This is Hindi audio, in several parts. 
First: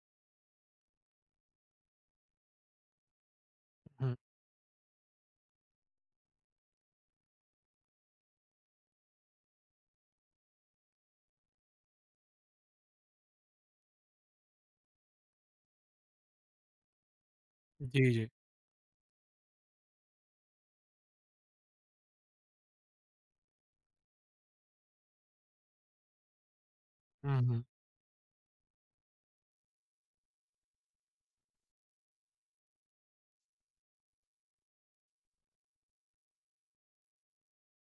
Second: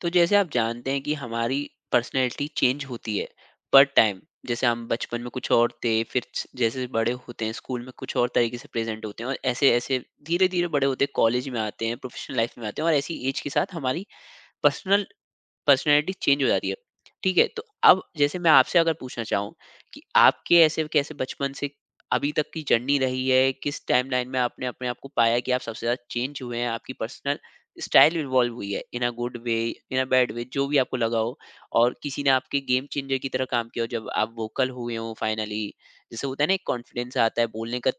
तो जैसे आप जानते हैं कि हमारी पर्सनैलिटी चेंज होती है पर हुँ। टाइम, जैसे हम बचपन में कुछ और थे, फिर जैसे बड़े होते हैं स्कूल में कुछ और तरीके से प्रेजेंट होते हैं और ऐसे ऐसे धीरे धीरे बड़े होते हैं, कॉलेज में आते हैं, प्रोफेशनल लाइफ में आते हैं और ऐसी एज के साथ हमारी पर्सनल पर्सनैलिटी चेंज हो जाती है। ठीक है, तो अब जी, जी। जैसे मैं आपसे अगर पूछना चाहूँ कि आपके ऐसे कैसे बचपन से अभी तक की जर्नी रही है? किस टाइमलाइन में आपने अपने आप को पाया कि आप सबसे ज़्यादा चेंज हुए हैं? आपकी पर्सनल हुँ, हुँ। स्टाइल इवॉल्व हुई है इन a good way, in a bad way जो भी आपको लगा हो और किसी ने आपके गेम चेंजर की तरह काम किया हो जब आप वोकल हुए हो फाइनली। जैसे होता है ना, एक कॉन्फिडेंस आता है बोलने का,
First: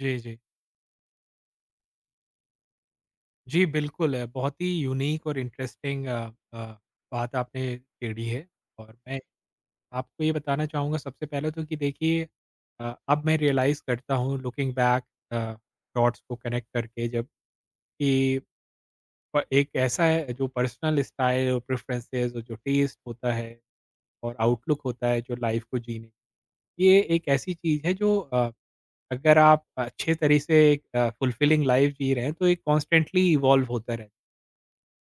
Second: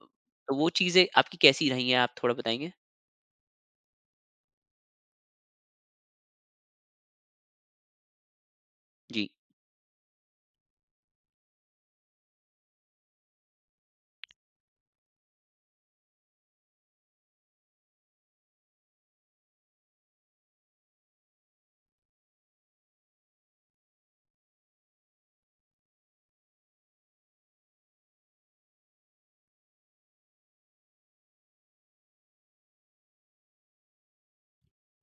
जी, जी। तो वो चीज़ें आपकी कैसी रही हैं? आप थोड़ा बताएँगे? जी, बिल्कुल बहुत ही यूनिक और इंटरेस्टिंग अ, बात आपने छेड़ी है, और मैं जी, आपको ये बताना चाहूँगा सबसे पहले तो कि देखिए, अब मैं रियलाइज़ करता हूँ लुकिंग बैक, अ, डॉट्स को कनेक्ट करके, जब कि प एक ऐसा है जो पर्सनल स्टाइल और प्रेफ़रेंसेस और जो टेस्ट होता है और आउटलुक होता है जो लाइफ़ को जीने, ये एक ऐसी चीज़ है जो, अगर आप अच्छे तरह से एक फुलफिलिंग लाइफ़ जी रहे हैं, तो ये कॉन्स्टेंटली इवॉल्व होता रहता है।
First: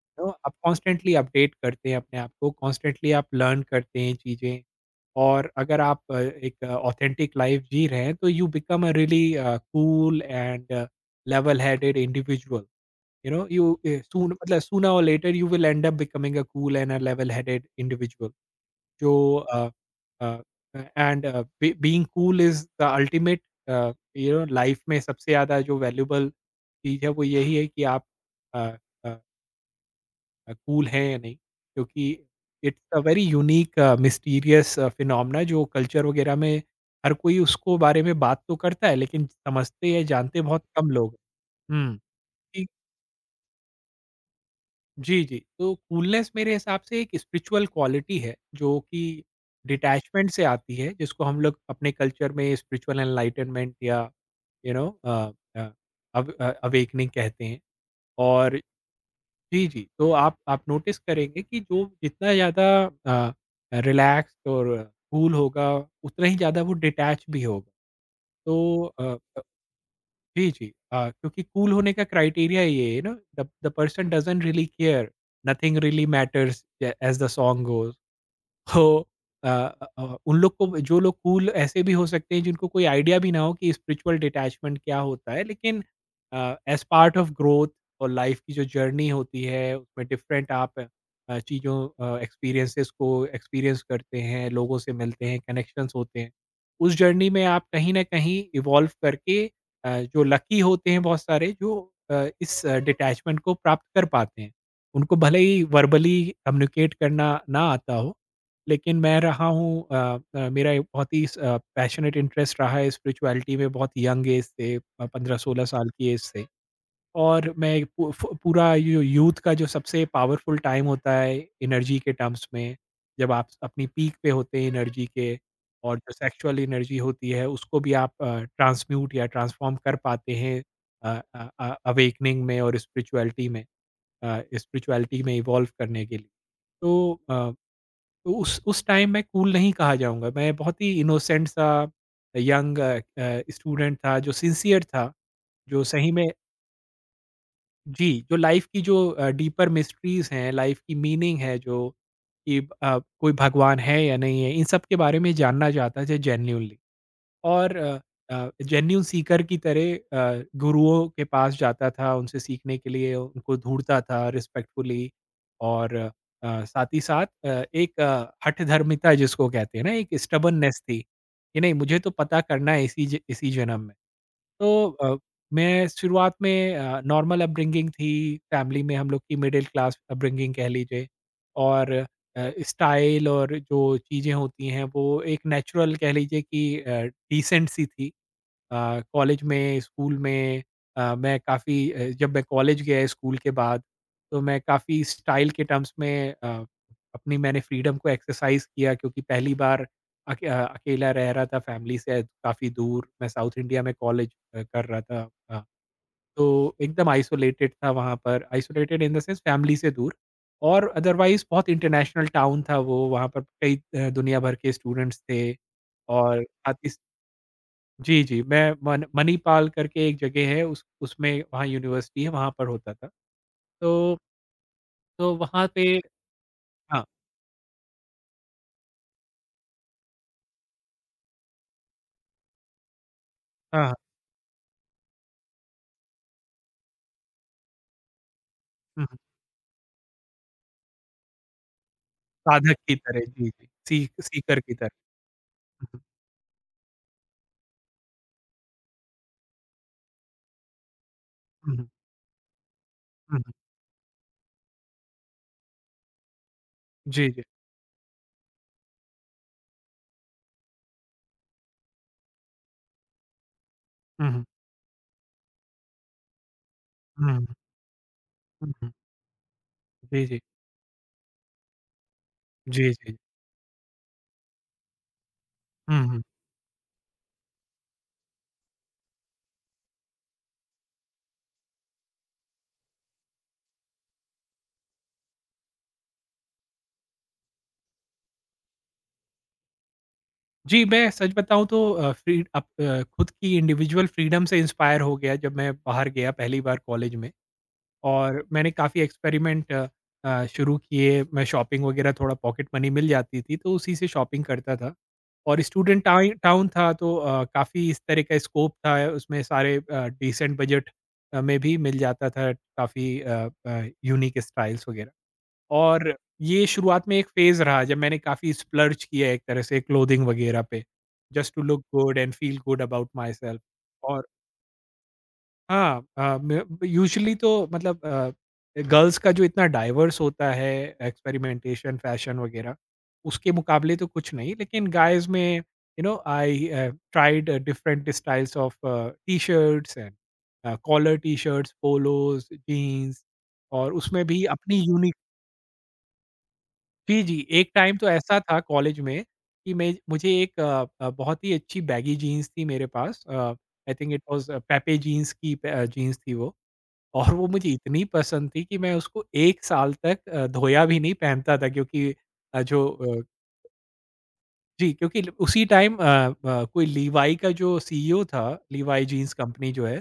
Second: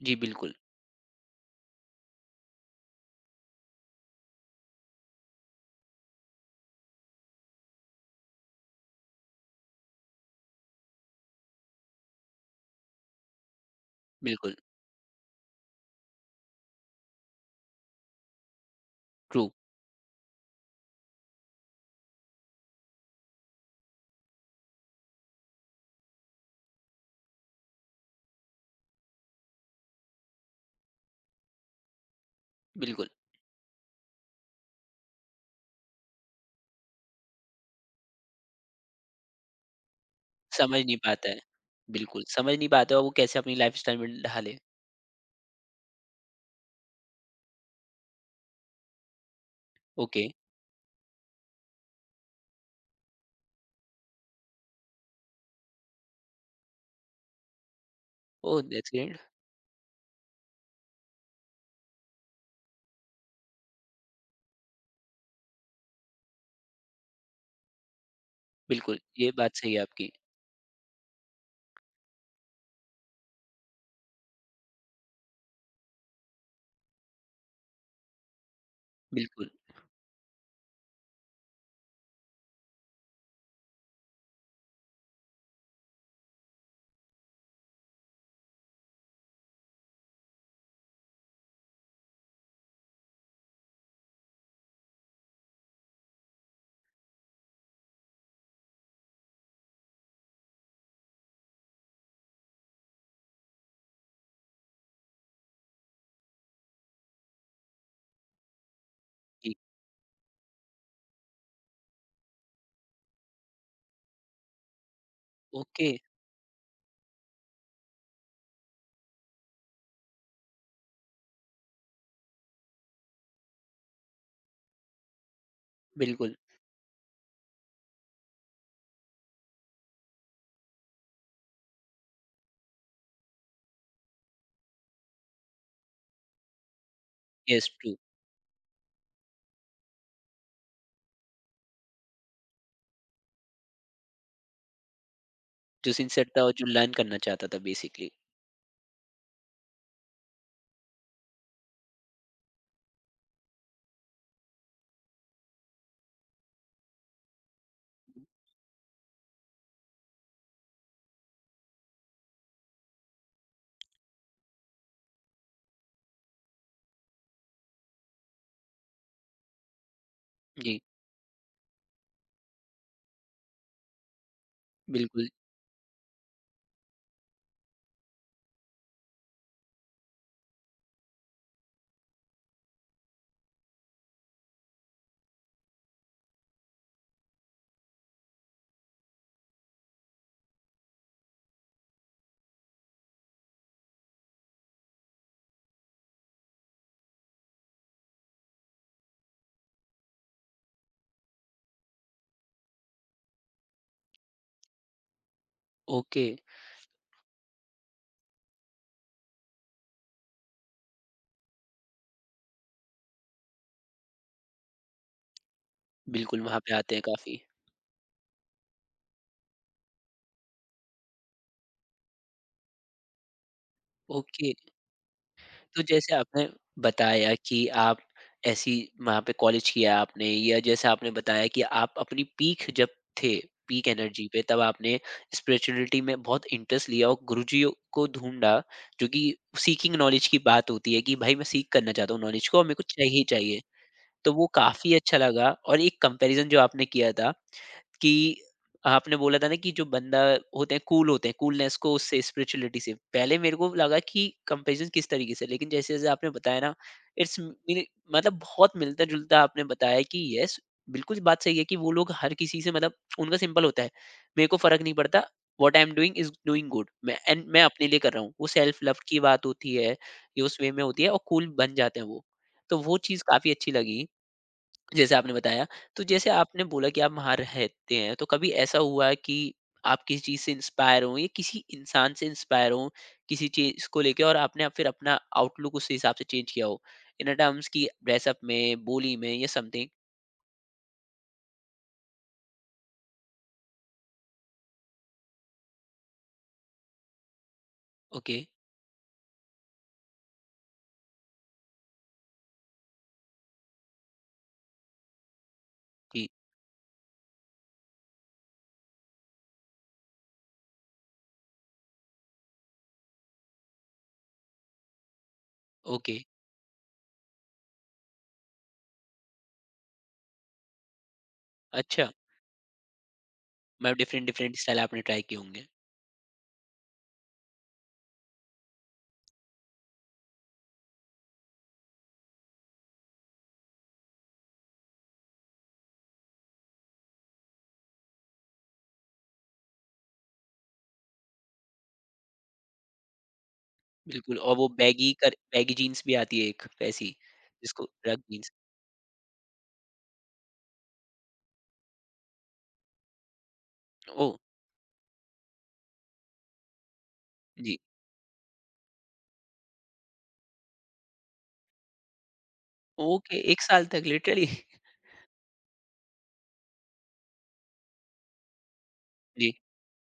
जी तो बिल्कुल, आप कॉन्स्टेंटली अपडेट करते हैं अपने आप को, कॉन्स्टेंटली आप लर्न करते हैं चीज़ें, और अगर आप एक ऑथेंटिक लाइफ़ जी रहे हैं, तो you become a really cool and level headed individual. You know, you a soon बिल्कुल, मतलब सूनर और later you will end up becoming a cool and a level headed individual. जो true, uh, uh, being cool is the ultimate, you know, life में सबसे ज़्यादा जो वैल्यूबल चीज़ है वो यही है कि आप कूल हैं या नहीं, क्योंकि इट्स अ बिल्कुल। वेरी यूनिक मिस्टीरियस फिनोमना जो कल्चर वगैरह में हर कोई उसको बारे में बात तो करता है, लेकिन समझते या जानते बहुत समझ कम नहीं लोग पाता है। हैं। हम्म। बिल्कुल, समझ नहीं पाता है और वो कैसे अपनी लाइफ़स्टाइल में ढाले। जी, जी। तो कूलनेस मेरे हिसाब से एक स्पिरिचुअल क्वालिटी है, जो कि ओके, डिटैचमेंट से आती है, जिसको हम लोग अपने कल्चर में स्पिरिचुअल एनलाइटनमेंट या यू नो अ, अवेकनिंग कहते हैं। और ओह! That's great. जी, जी। तो आप नोटिस करेंगे कि जो जितना ज़्यादा अ, रिलैक्स्ड और कूल होगा, उतना ही ज़्यादा वो डिटैच भी होगा। तो बिल्कुल, ये बात सही है आपकी। जी, जी। क्योंकि कूल होने का क्राइटेरिया ये है ना, the the person doesn't really care, nothing really matters uh as the song goes. हो बिल्कुल, अ अ अ, उन लोग को, जो लोग कूल ऐसे भी हो सकते हैं जिनको कोई आइडिया भी ना हो कि स्पिरिचुअल डिटैचमेंट क्या होता है, लेकिन एज़ पार्ट ऑफ ग्रोथ और लाइफ की जो जर्नी होती है, उसमें डिफरेंट आप एक्सपीरियंसेस को एक्सपीरियंस करते हैं, लोगों से मिलते हैं, कनेक्शंस होते हैं। उस जर्नी में आप कहीं न कहीं इवॉल्व करके, जो लकी होते हैं बहुत सारे जो इस डिटैचमेंट को प्राप्त कर पाते हैं। उनको भले ही वर्बली कम्युनिकेट करना ना आता हो, लेकिन मैं रहा जी। हूँ। मेरा एक बहुत ही पैशनेट इंटरेस्ट रहा है स्पिरिचुअलिटी में बहुत यंग एज से, 15-16 ओके, साल की एज से। और मैं पू फ पूरा यू यूथ का जो सबसे पावरफुल टाइम होता है एनर्जी के टर्म्स में, जब आप अपनी पीक पे होते हैं एनर्जी के, और जो बिल्कुल। सेक्सुअल एनर्जी होती है उसको भी आप ट्रांसम्यूट या ट्रांसफॉर्म कर पाते हैं अवेकनिंग में और स्पिरिचुअलिटी में, इवॉल्व करने के लिए। तो अ येस, ट्रू। तो उस टाइम मैं कूल नहीं कहा जाऊँगा, मैं बहुत ही इनोसेंट सा यंग स्टूडेंट था जो सिंसियर था, जो जो सही में, सिंसियर था और जो लर्न करना चाहता था बेसिकली। जी, जो लाइफ़ की जो डीपर मिस्ट्रीज़ हैं, लाइफ़ की मीनिंग है, जो कि कोई भगवान है या नहीं है, इन सब के बारे में जानना चाहता था जेन्युइनली। और जेन्युइन सीकर की तरह गुरुओं के पास जाता था, उनसे सीखने के लिए उनको ढूँढता था रिस्पेक्टफुली, और साथ ही साथ एक हठधर्मिता जिसको कहते हैं ना, एक जी, स्टबर्ननेस थी, कि नहीं मुझे तो पता करना है इसी जन्म में। तो बिल्कुल। मैं शुरुआत में, नॉर्मल अपब्रिंगिंग थी, फैमिली में हम लोग की मिडल क्लास अपब्रिंगिंग कह लीजिए, और स्टाइल और जो चीज़ें होती हैं, वो एक नेचुरल कह लीजिए कि डिसेंट सी थी। कॉलेज में, स्कूल में, जब मैं कॉलेज गया स्कूल के बाद, तो मैं काफ़ी स्टाइल के टर्म्स में अपनी मैंने फ्रीडम को एक्सरसाइज़ किया, क्योंकि पहली बार अकेला रह रहा था फैमिली से काफ़ी दूर। मैं साउथ इंडिया में कॉलेज कर रहा था। ओके, तो एकदम आइसोलेटेड था वहाँ पर, isolated in the sense family से दूर, और अदरवाइज़ बहुत इंटरनेशनल टाउन था वो, वहाँ पर कई दुनिया भर के स्टूडेंट्स थे, बिल्कुल और वहाँ पे साथ ही आते हैं काफ़ी। जी, जी, मैं मन मणिपाल करके एक जगह है, उस उसमें वहाँ यूनिवर्सिटी है, वहाँ पर होता था। तो ओके। तो वहाँ तो पे जैसे आपने हाँ, बताया कि आप ऐसी वहाँ पे कॉलेज किया आपने, या जैसा आपने बताया कि आप अपनी पीक जब थे, पीक हाँ, एनर्जी पे तब आपने स्पिरिचुअलिटी में बहुत इंटरेस्ट लिया और गुरुजी को ढूंढा, हुँ, जो हुँ, कि सीकिंग नॉलेज की बात होती है कि भाई मैं सीख करना चाहता हूँ नॉलेज को और मेरे साधक को की चाहिए ही तरह जी, चाहिए। जी, सी तो वो सीकर की काफी तरह। अच्छा लगा और हुँ, एक कंपैरिजन जो आपने किया था कि आपने बोला था ना कि जो बंदा होते हैं कूल होते हैं, कूलनेस हुँ, हुँ, को उससे स्पिरिचुअलिटी से पहले हुँ, हुँ, मेरे को लगा कि कंपैरिजन किस तरीके से, लेकिन जैसे जैसे आपने बताया ना, जी, इट्स जी, मतलब बहुत मिलता जुलता आपने बताया कि यस बिल्कुल बात सही है कि वो लोग हर किसी से मतलब उनका सिंपल होता है, हुँ, हुँ, मेरे को फर्क नहीं पड़ता, what I am doing is doing good, मैं हुँ, एंड हुँ, मैं अपने लिए कर रहा हूँ, वो हुँ, सेल्फ हुँ, लव की बात होती है, जी, जी, ये उस वे में होती है और कूल बन जाते हैं वो। तो जी, वो जी, चीज़ काफ़ी अच्छी लगी जैसे आपने बताया, हुँ, तो हुँ। जैसे आपने बोला कि आप वहाँ रहते हैं, तो कभी ऐसा हुआ है कि आप किसी चीज़ से इंस्पायर हों या किसी इंसान से इंस्पायर हों, किसी चीज़ को लेके और आपने आप फिर अपना आउटलुक उस हिसाब से चेंज किया हो? इन अ टर्म्स कि ड्रेसअप में, बोली में या समथिंग? जी, मैं सच बताऊँ तो फ्री अप खुद की इंडिविजुअल फ्रीडम से इंस्पायर हो गया जब मैं बाहर गया पहली बार कॉलेज में। ओके, और मैंने काफ़ी एक्सपेरिमेंट शुरू किए, मैं शॉपिंग वग़ैरह, थोड़ा पॉकेट मनी मिल जाती थी, तो उसी से शॉपिंग करता था। और स्टूडेंट जी, टाइ टाउन था, तो काफ़ी इस तरह का स्कोप था, उसमें सारे डिसेंट बजट में भी मिल जाता था काफ़ी यूनीक स्टाइल्स वग़ैरह। और ओके, ये शुरुआत में एक फ़ेज़ रहा जब मैंने काफ़ी स्प्लर्ज किया एक तरह से क्लोथिंग वग़ैरह पे, जस्ट टू लुक अच्छा, good and feel good about myself. मतलब डिफरेंट और डिफरेंट स्टाइल आपने ट्राई किए होंगे। हाँ, अ, मे यूजुअली तो मतलब, गर्ल्स का जो इतना डाइवर्स होता है एक्सपेरिमेंटेशन, फैशन वगैरह, उसके मुकाबले तो कुछ नहीं, लेकिन गाइज़ में, you know, I tried different styles of t-shirts and collar t-shirts, polos, jeans, और उसमें बिल्कुल, भी और वो अपनी बैगी, यूनिक। कर बैगी जीन्स भी आती है एक वैसी, जी, जी, एक जिसको टाइम तो रग ऐसा जीन्स। था कॉलेज में कि मैं मुझे एक अ अ, बहुत ही अच्छी बैगी जीन्स थी मेरे पास, I think it oh! Was Pepe jeans की जीन्स थी वो। और वो मुझे जी, इतनी पसंद थी कि मैं उसको 1 साल तक धोया भी नहीं पहनता था, क्योंकि अ, जो अ, ओके, 1 साल तक लिटरली? जी, क्योंकि ल उसी टाइम कोई लीवाई का जो सीईओ था, लीवाई जीन्स जी, कंपनी जो है,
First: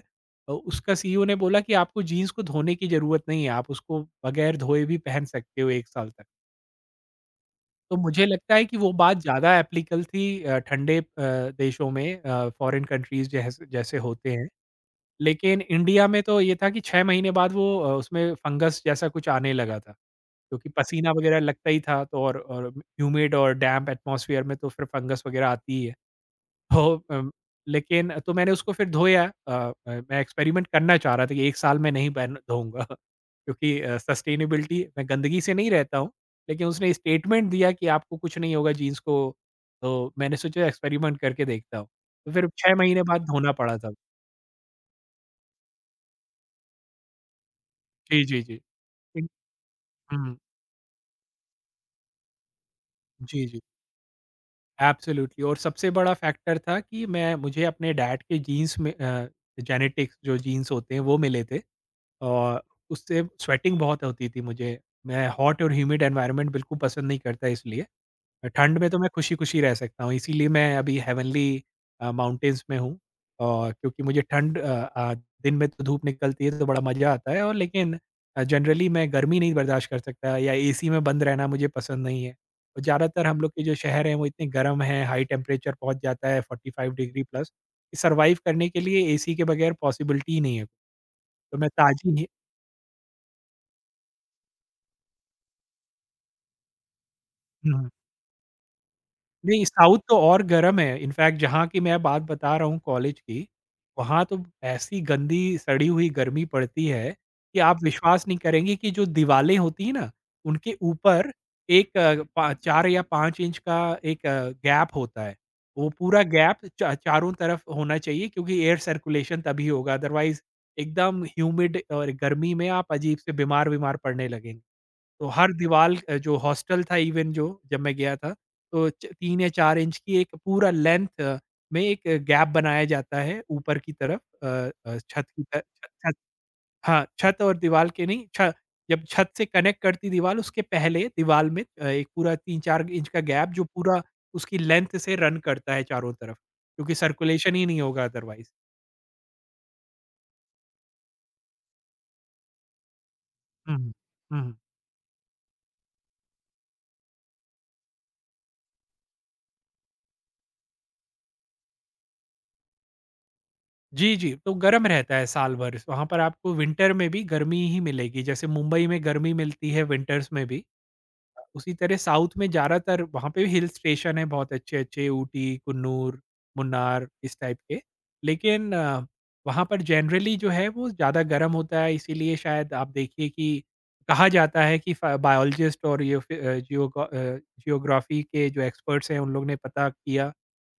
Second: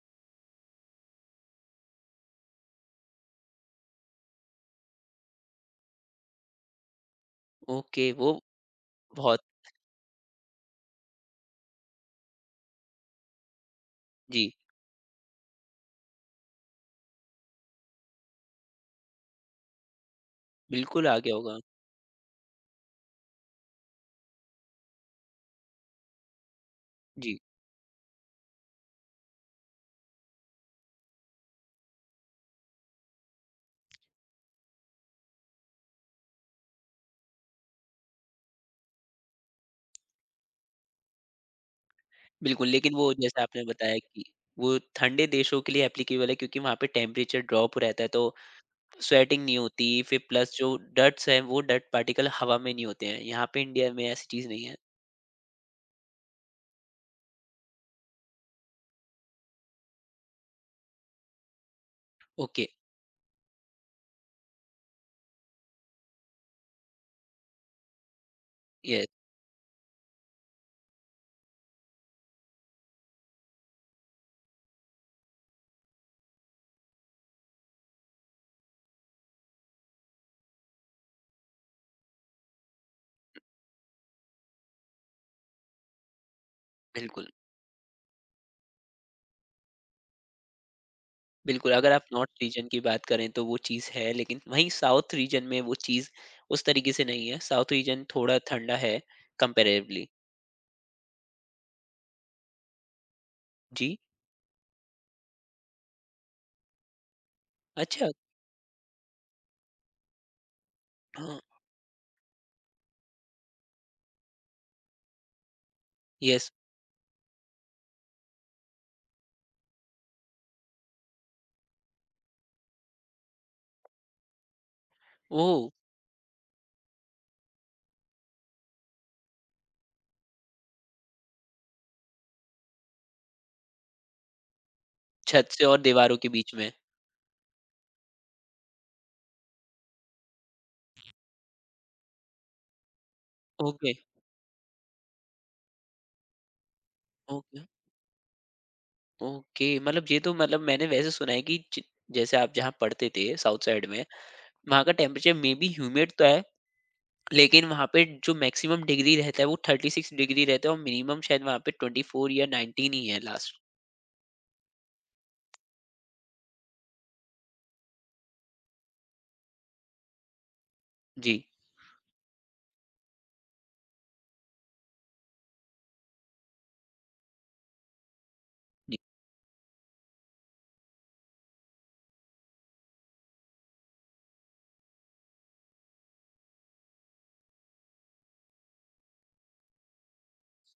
उसका सीईओ ने बोला कि आपको जीन्स को धोने की ज़रूरत नहीं है, आप उसको बगैर धोए भी पहन सकते हो 1 साल तक। तो ओके, मुझे वो लगता है कि वो बात बहुत ज़्यादा एप्लीकल थी ठंडे देशों में, फॉरेन कंट्रीज़ जैसे होते हैं। जी। लेकिन इंडिया में तो ये था कि 6 महीने बाद वो उसमें फंगस जैसा कुछ आने लगा था, क्योंकि बिल्कुल पसीना आ गया वगैरह होगा। लगता ही था, तो और ह्यूमिड और डैम्प एटमॉस्फियर में तो फिर फंगस वगैरह आती ही है। तो जी, लेकिन तो मैंने उसको फिर धोया। मैं एक्सपेरिमेंट करना चाह रहा था कि 1 साल में नहीं पहन धोऊँगा क्योंकि सस्टेनेबिलिटी, मैं गंदगी से नहीं रहता हूँ, लेकिन उसने स्टेटमेंट दिया कि आपको कुछ नहीं होगा जीन्स को, तो मैंने सोचा एक्सपेरिमेंट करके देखता हूँ। तो फिर बिल्कुल 6 लेकिन महीने वो बाद जैसा धोना आपने पड़ा था। बताया कि वो ठंडे देशों के लिए एप्लीकेबल है, क्योंकि वहाँ पे टेम्परेचर ड्रॉप रहता है, तो जी, जी, जी। स्वेटिंग नहीं होती, फिर हुँ। प्लस जो डस्ट्स हैं वो डस्ट पार्टिकल हवा में नहीं होते हैं। जी, यहाँ जी। पे इंडिया में ऐसी चीज़ नहीं है। एब्सोल्युटली। और सबसे बड़ा फैक्टर था कि मैं मुझे अपने डैड के जीन्स में, जेनेटिक्स जो जीन्स होते हैं वो मिले थे, और ओके, उससे स्वेटिंग बहुत होती थी मुझे। मैं हॉट और ह्यूमिड एनवायरनमेंट बिल्कुल पसंद नहीं करता इसलिए। ठंड में तो यस मैं खुशी-खुशी रह सकता हूँ, इसीलिए मैं अभी हेवनली माउंटेन्स में हूँ, और क्योंकि मुझे ठंड, अ, दिन में तो धूप निकलती है तो बड़ा मज़ा आता है, और लेकिन जनरली मैं गर्मी नहीं बर्दाश्त कर सकता, या एसी में बंद रहना मुझे पसंद नहीं है। तो ज़्यादातर हम लोग के जो शहर हैं वो इतने गर्म हैं, हाई टेम्परेचर पहुँच जाता है 45 डिग्री बिल्कुल, प्लस, सर्वाइव करने के लिए एसी के बगैर पॉसिबिलिटी ही नहीं है। तो मैं बिल्कुल अगर आप ताज़ी ही नॉर्थ रीजन की बात करें तो वो चीज़ है, लेकिन वहीं साउथ रीजन में वो चीज़ उस तरीके से नहीं है। साउथ हुँ। रीजन थोड़ा ठंडा है नहीं, साउथ कंपैरेटिवली। तो और गरम है। इनफैक्ट जहाँ की मैं बात बता रहा हूँ कॉलेज की, जी, वहाँ तो ऐसी गंदी सड़ी हुई गर्मी पड़ती है कि आप अच्छा, विश्वास नहीं करेंगे कि जो दीवालें होती हैं ना, उनके ऊपर हाँ, एक अ, पा 4 या 5 इंच का एक गैप होता है। वो पूरा यस, गैप चा चारों तरफ होना चाहिए, क्योंकि एयर सर्कुलेशन तभी होगा, अदरवाइज़ एकदम ह्यूमिड और गर्मी में आप अजीब से बीमार-बीमार पड़ने लगेंगे। तो हर ओह! दीवाल, जो हॉस्टल था इवन, जो जब मैं गया था, तो च 3 या 4 इंच की एक पूरा लेंथ, में एक गैप बनाया जाता है ऊपर की तरफ, अ अ, छत की छत त से और छत छत दीवारों के बीच में। हाँ, छत और दीवाल के नहीं, छ जब छत से कनेक्ट करती दीवाल, उसके पहले दीवाल में एक पूरा 3-4 इंच का गैप जो ओके। पूरा उसकी लेंथ से रन करता है चारों तरफ, क्योंकि सर्कुलेशन ओके, ही नहीं होगा अदरवाइज़। ओके मतलब ये तो मतलब मैंने वैसे सुना है कि जैसे आप जहाँ पढ़ते थे साउथ हुँ, साइड हुँ। में, हुँ, हुँ। वहाँ का टेम्परेचर मे बी ह्यूमिड तो है, लेकिन वहाँ पे जो मैक्सिमम डिग्री रहता है वो 36 डिग्री रहता है और मिनिमम शायद वहाँ पे 24 या 19 ही है लास्ट। जी, जी। तो गर्म रहता है साल भर, वहाँ पर आपको विंटर में भी गर्मी ही मिलेगी, जैसे मुंबई में गर्मी मिलती है विंटर्स में भी। जी, उसी तरह साउथ में ज़्यादातर वहाँ पे भी हिल स्टेशन है बहुत अच्छे-अच्छे, ऊटी, कुन्नूर, मुन्नार इस टाइप के। लेकिन जी, वहाँ पर जनरली जो है वो ज़्यादा गर्म होता है, इसीलिए शायद आप देखिए कि कहा जाता है कि फ बायोलॉजिस्ट और ये फ़ि अ, जियोग अ, जियोग्राफ़ी के जो एक्सपर्ट्स हैं उन लोग ने पता किया,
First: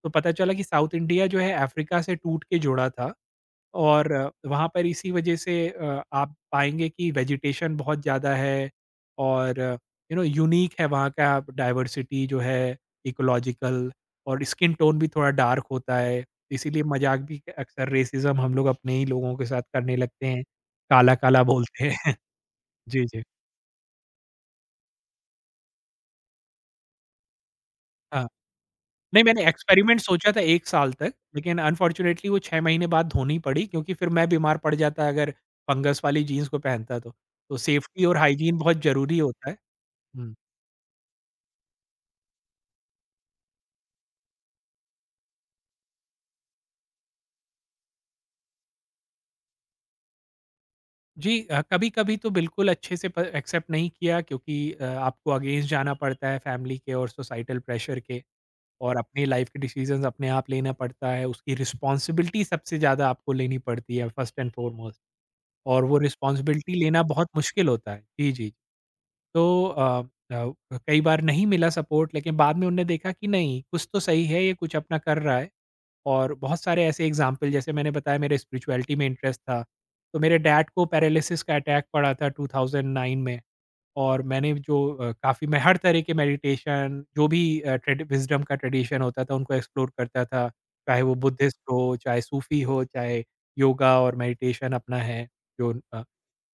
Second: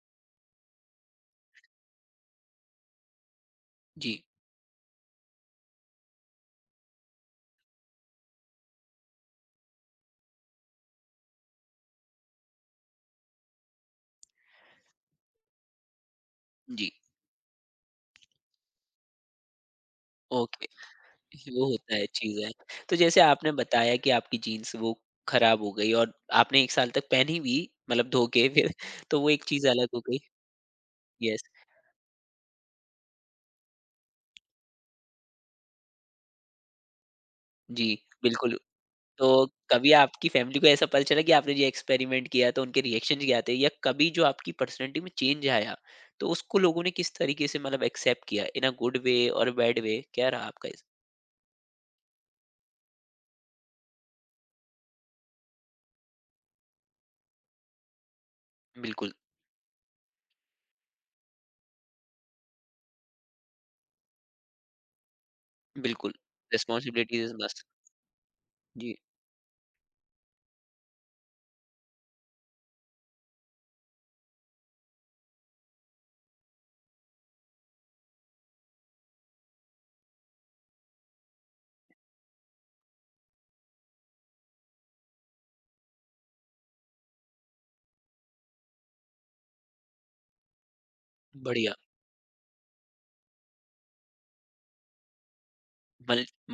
तो पता चला कि साउथ इंडिया जो है अफ्रीका से टूट के जुड़ा था। और जी, वहाँ पर इसी वजह से आप पाएँगे कि वेजिटेशन बहुत ज़्यादा है और यू नो यूनीक है वहाँ का डाइवर्सिटी जो है इकोलॉजिकल। और स्किन टोन भी थोड़ा डार्क होता है। इसीलिए जी, मज़ाक भी अक्सर रेसिज़्म हम लोग अपने ही लोगों के साथ करने लगते हैं। ओके, काला-काला वो बोलते होता हैं। है चीज़ है। तो जी, जैसे जी। आपने बताया कि आपकी जीन्स वो खराब हो गई और आपने एक साल तक पहनी भी, मतलब धो के फिर तो नहीं, वो एक मैंने चीज़ अलग हो एक्सपेरिमेंट गई। सोचा था 1 साल तक, यस, लेकिन अनफॉर्च्यूनेटली वो 6 महीने बाद धोनी पड़ी क्योंकि फिर मैं बीमार पड़ जाता अगर फंगस वाली जीन्स को पहनता तो। तो जी, सेफ्टी और बिल्कुल। हाइजीन बहुत ज़रूरी तो होता है। कभी आपकी हुँ। फैमिली को ऐसा पता चला कि आपने ये एक्सपेरिमेंट किया, तो उनके रिएक्शन क्या थे, या कभी जो आपकी पर्सनैलिटी में चेंज आया, तो उसको लोगों ने किस तरीके से मतलब एक्सेप्ट किया, इन अ गुड वे और बैड वे क्या रहा आपका इस? जी कभी-कभी तो बिल्कुल अच्छे से प एक्सेप्ट नहीं किया क्योंकि आपको अगेंस्ट जाना पड़ता है फैमिली के और सोसाइटल प्रेशर के, और बिल्कुल, अपनी लाइफ के डिसीजंस अपने आप लेना पड़ता है। उसकी रिस्पॉन्सिबिलिटी सबसे ज़्यादा आपको लेनी पड़ती है फर्स्ट एंड फॉरमोस्ट, और वो बिल्कुल, रिस्पॉन्सिबिलिटी लेना रिस्पॉन्सिबिलिटीज बहुत इज मस्ट। मुश्किल होता है। जी, जी। जी, तो अ, कई बार नहीं मिला सपोर्ट, लेकिन बाद में उनने देखा कि नहीं कुछ तो सही है, ये कुछ अपना कर रहा है। और बहुत सारे ऐसे एग्जाम्पल, जैसे मैंने बताया मेरे स्पिरिचुअलिटी में इंटरेस्ट था, तो मेरे डैड को पैरालिसिस का अटैक पड़ा था 2009 में। और मैंने जो काफ़ी मैं हर तरह के मेडिटेशन, जो भी विजडम का ट्रेडिशन होता था उनको एक्सप्लोर करता था, चाहे वो बुद्धिस्ट बढ़िया, हो, चाहे सूफी हो, चाहे योगा और मेडिटेशन अपना है जो।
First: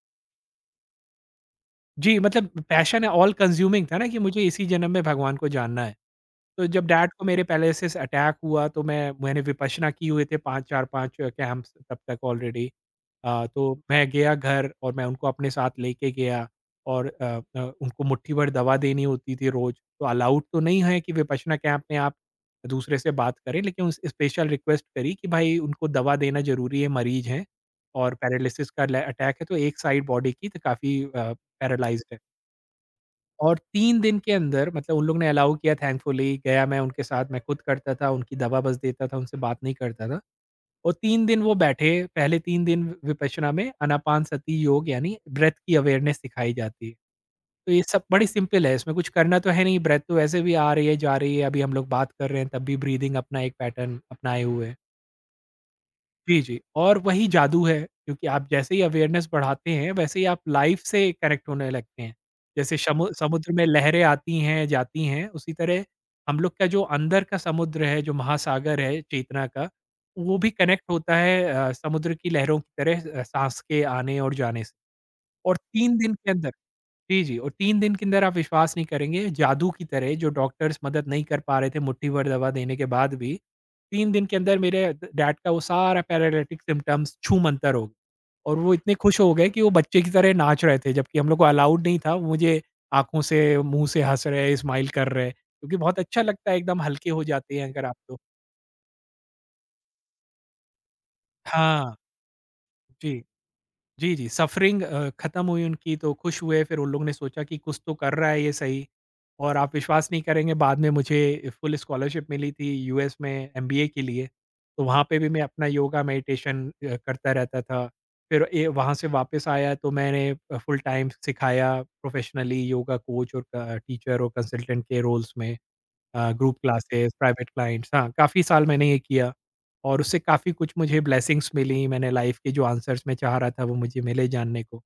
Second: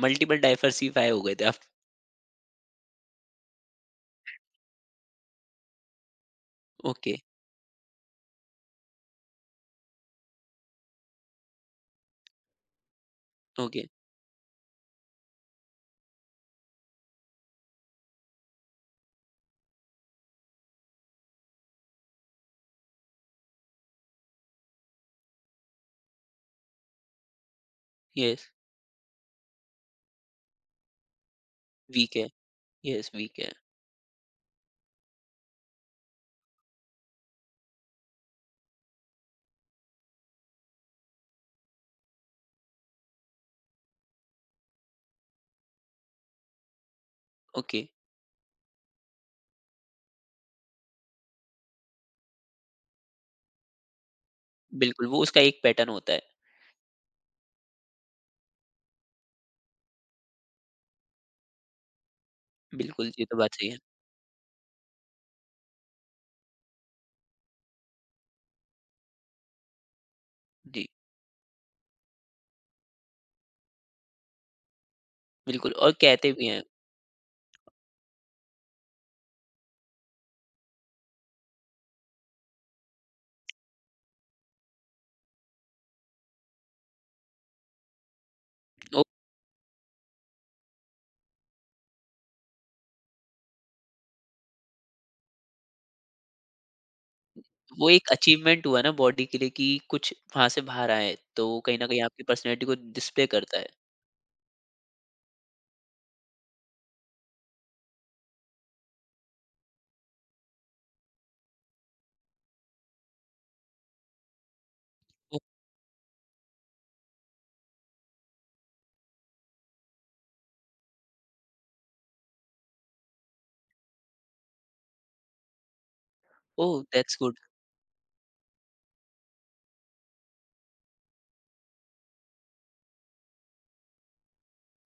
मल्टीपल डाइवर्सिफाई हो गए थे आप। जी, मतलब पैशन है ऑल कंज्यूमिंग था, ना कि मुझे इसी जन्म में भगवान को जानना है। तो जब डैड ओके, को मेरे पैलिसिस अटैक हुआ तो मैंने विपश्यना की हुए थे 5 4-5 कैंप्स तब तक ऑलरेडी। तो ओके, मैं गया घर और मैं उनको अपने साथ लेके गया। और उनको मुट्ठी भर दवा देनी होती थी रोज़। तो अलाउड तो नहीं है कि विपश्यना कैंप में आप दूसरे से बात करें, लेकिन उस स्पेशल रिक्वेस्ट करी कि भाई उनको दवा देना ज़रूरी है, मरीज़ हैं और यस पैरालिसिस का ल अटैक है, तो एक साइड बॉडी की तो काफ़ी पैरालाइज़्ड वीक है। है, यस वीक है। और 3 दिन के अंदर मतलब उन लोग ने अलाउ किया थैंकफुली, गया मैं उनके साथ, मैं खुद करता था, उनकी दवा बस देता था, उनसे बात नहीं करता था। और 3 दिन वो बैठे, पहले 3 दिन विपश्यना में अनापानसती योग यानी ब्रेथ की अवेयरनेस सिखाई जाती है। तो ये ओके, सब बड़ी सिंपल है, इसमें कुछ करना तो है नहीं, ब्रेथ तो वैसे भी आ रही है, जा रही है, अभी हम लोग बात कर रहे हैं तब भी ब्रीथिंग अपना एक पैटर्न अपनाए हुए हैं। बिल्कुल वो उसका एक पैटर्न होता है, जी, जी। और वही जादू है, क्योंकि आप जैसे ही अवेयरनेस बढ़ाते हैं, वैसे ही आप लाइफ़ से कनेक्ट होने लगते हैं। जैसे शमु बिल्कुल ये तो समुद्र बात में सही है, लहरें आती हैं, जाती हैं, उसी तरह हम लोग का जो अंदर का समुद्र है, जो महासागर है चेतना का, वो भी कनेक्ट जी, होता है समुद्र की लहरों की तरह साँस के आने और जाने से। और बिल्कुल और 3 दिन कहते के भी अंदर। हैं। जी, जी। और 3 दिन के अंदर आप विश्वास नहीं करेंगे, जादू की तरह जो डॉक्टर्स मदद नहीं कर पा रहे थे मुट्ठी भर दवा देने के बाद भी, 3 दिन के अंदर मेरे ड डैड का वो सारा पैरालिटिक सिम्पटम्स छूमंतर हो गए। और वो इतने खुश हो गए कि वो बच्चे की तरह नाच रहे थे, जबकि हम लोग को अलाउड नहीं था, वो मुझे आँखों से, मुँह से हँस रहे, स्माइल कर रहे, क्योंकि बहुत अच्छा लगता है, एकदम हल्के हो जाते हैं अगर वो आप एक तो। अचीवमेंट हुआ ना बॉडी के लिए कि कुछ वहाँ से बाहर आए, तो कहीं न हाँ, कहीं आपकी पर्सनैलिटी को जी। डिस्प्ले करता है। जी, जी, सफ़रिंग ख़त्म हुई उनकी तो खुश हुए, फिर उन लोगों ने सोचा कि कुछ तो कर रहा है ये सही। और आप विश्वास नहीं करेंगे, बाद में मुझे फुल स्कॉलरशिप मिली थी यूएस में एमबीए के लिए, तो वहाँ पे भी ओह! मैं अपना योगा मेडिटेशन करता रहता था। फिर ए वहाँ से वापस आया तो मैंने फुल टाइम सिखाया प्रोफ़ेशनली योगा कोच और क टीचर और कंसल्टेंट के रोल्स में। Group oh! Classes, that's good. Private clients, हाँ, काफ़ी साल मैंने ये किया। और उससे काफ़ी कुछ मुझे ब्लेसिंग्स मिली, मैंने लाइफ़ के जो आंसर्स मैं चाह रहा था वो मुझे मिले जानने को।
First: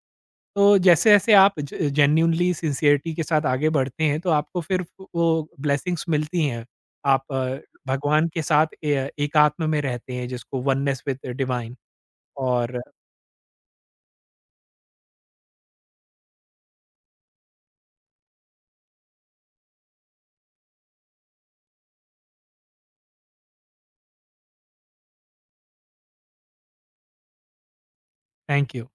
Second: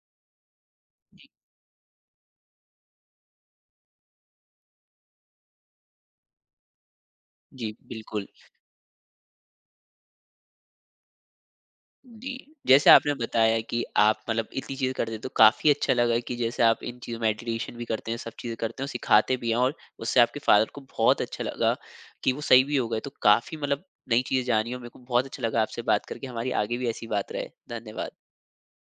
तो जैसे-जैसे आप जे जेन्युइनली सिंसियरिटी के साथ आगे बढ़ते हैं तो आपको फिर वो ब्लेसिंग्स मिलती हैं। आप जी, बिल्कुल। भगवान के साथ ए एकात्म में रहते हैं, जिसको वननेस विद डिवाइन। जी, और जैसे आपने बताया कि आप मतलब इतनी चीज़ें करते हैं, तो काफ़ी अच्छा लगा कि जैसे आप इन चीज़ों मेडिटेशन भी करते हैं, सब चीज़ें करते हैं और सिखाते भी हैं और उससे आपके फ़ादर को बहुत अच्छा लगा कि वो सही भी हो गए। तो काफ़ी मतलब नई चीज़ें जानी और मेरे को बहुत अच्छा लगा आपसे बात करके। हमारी आगे भी ऐसी बात रहे। धन्यवाद। Thank you.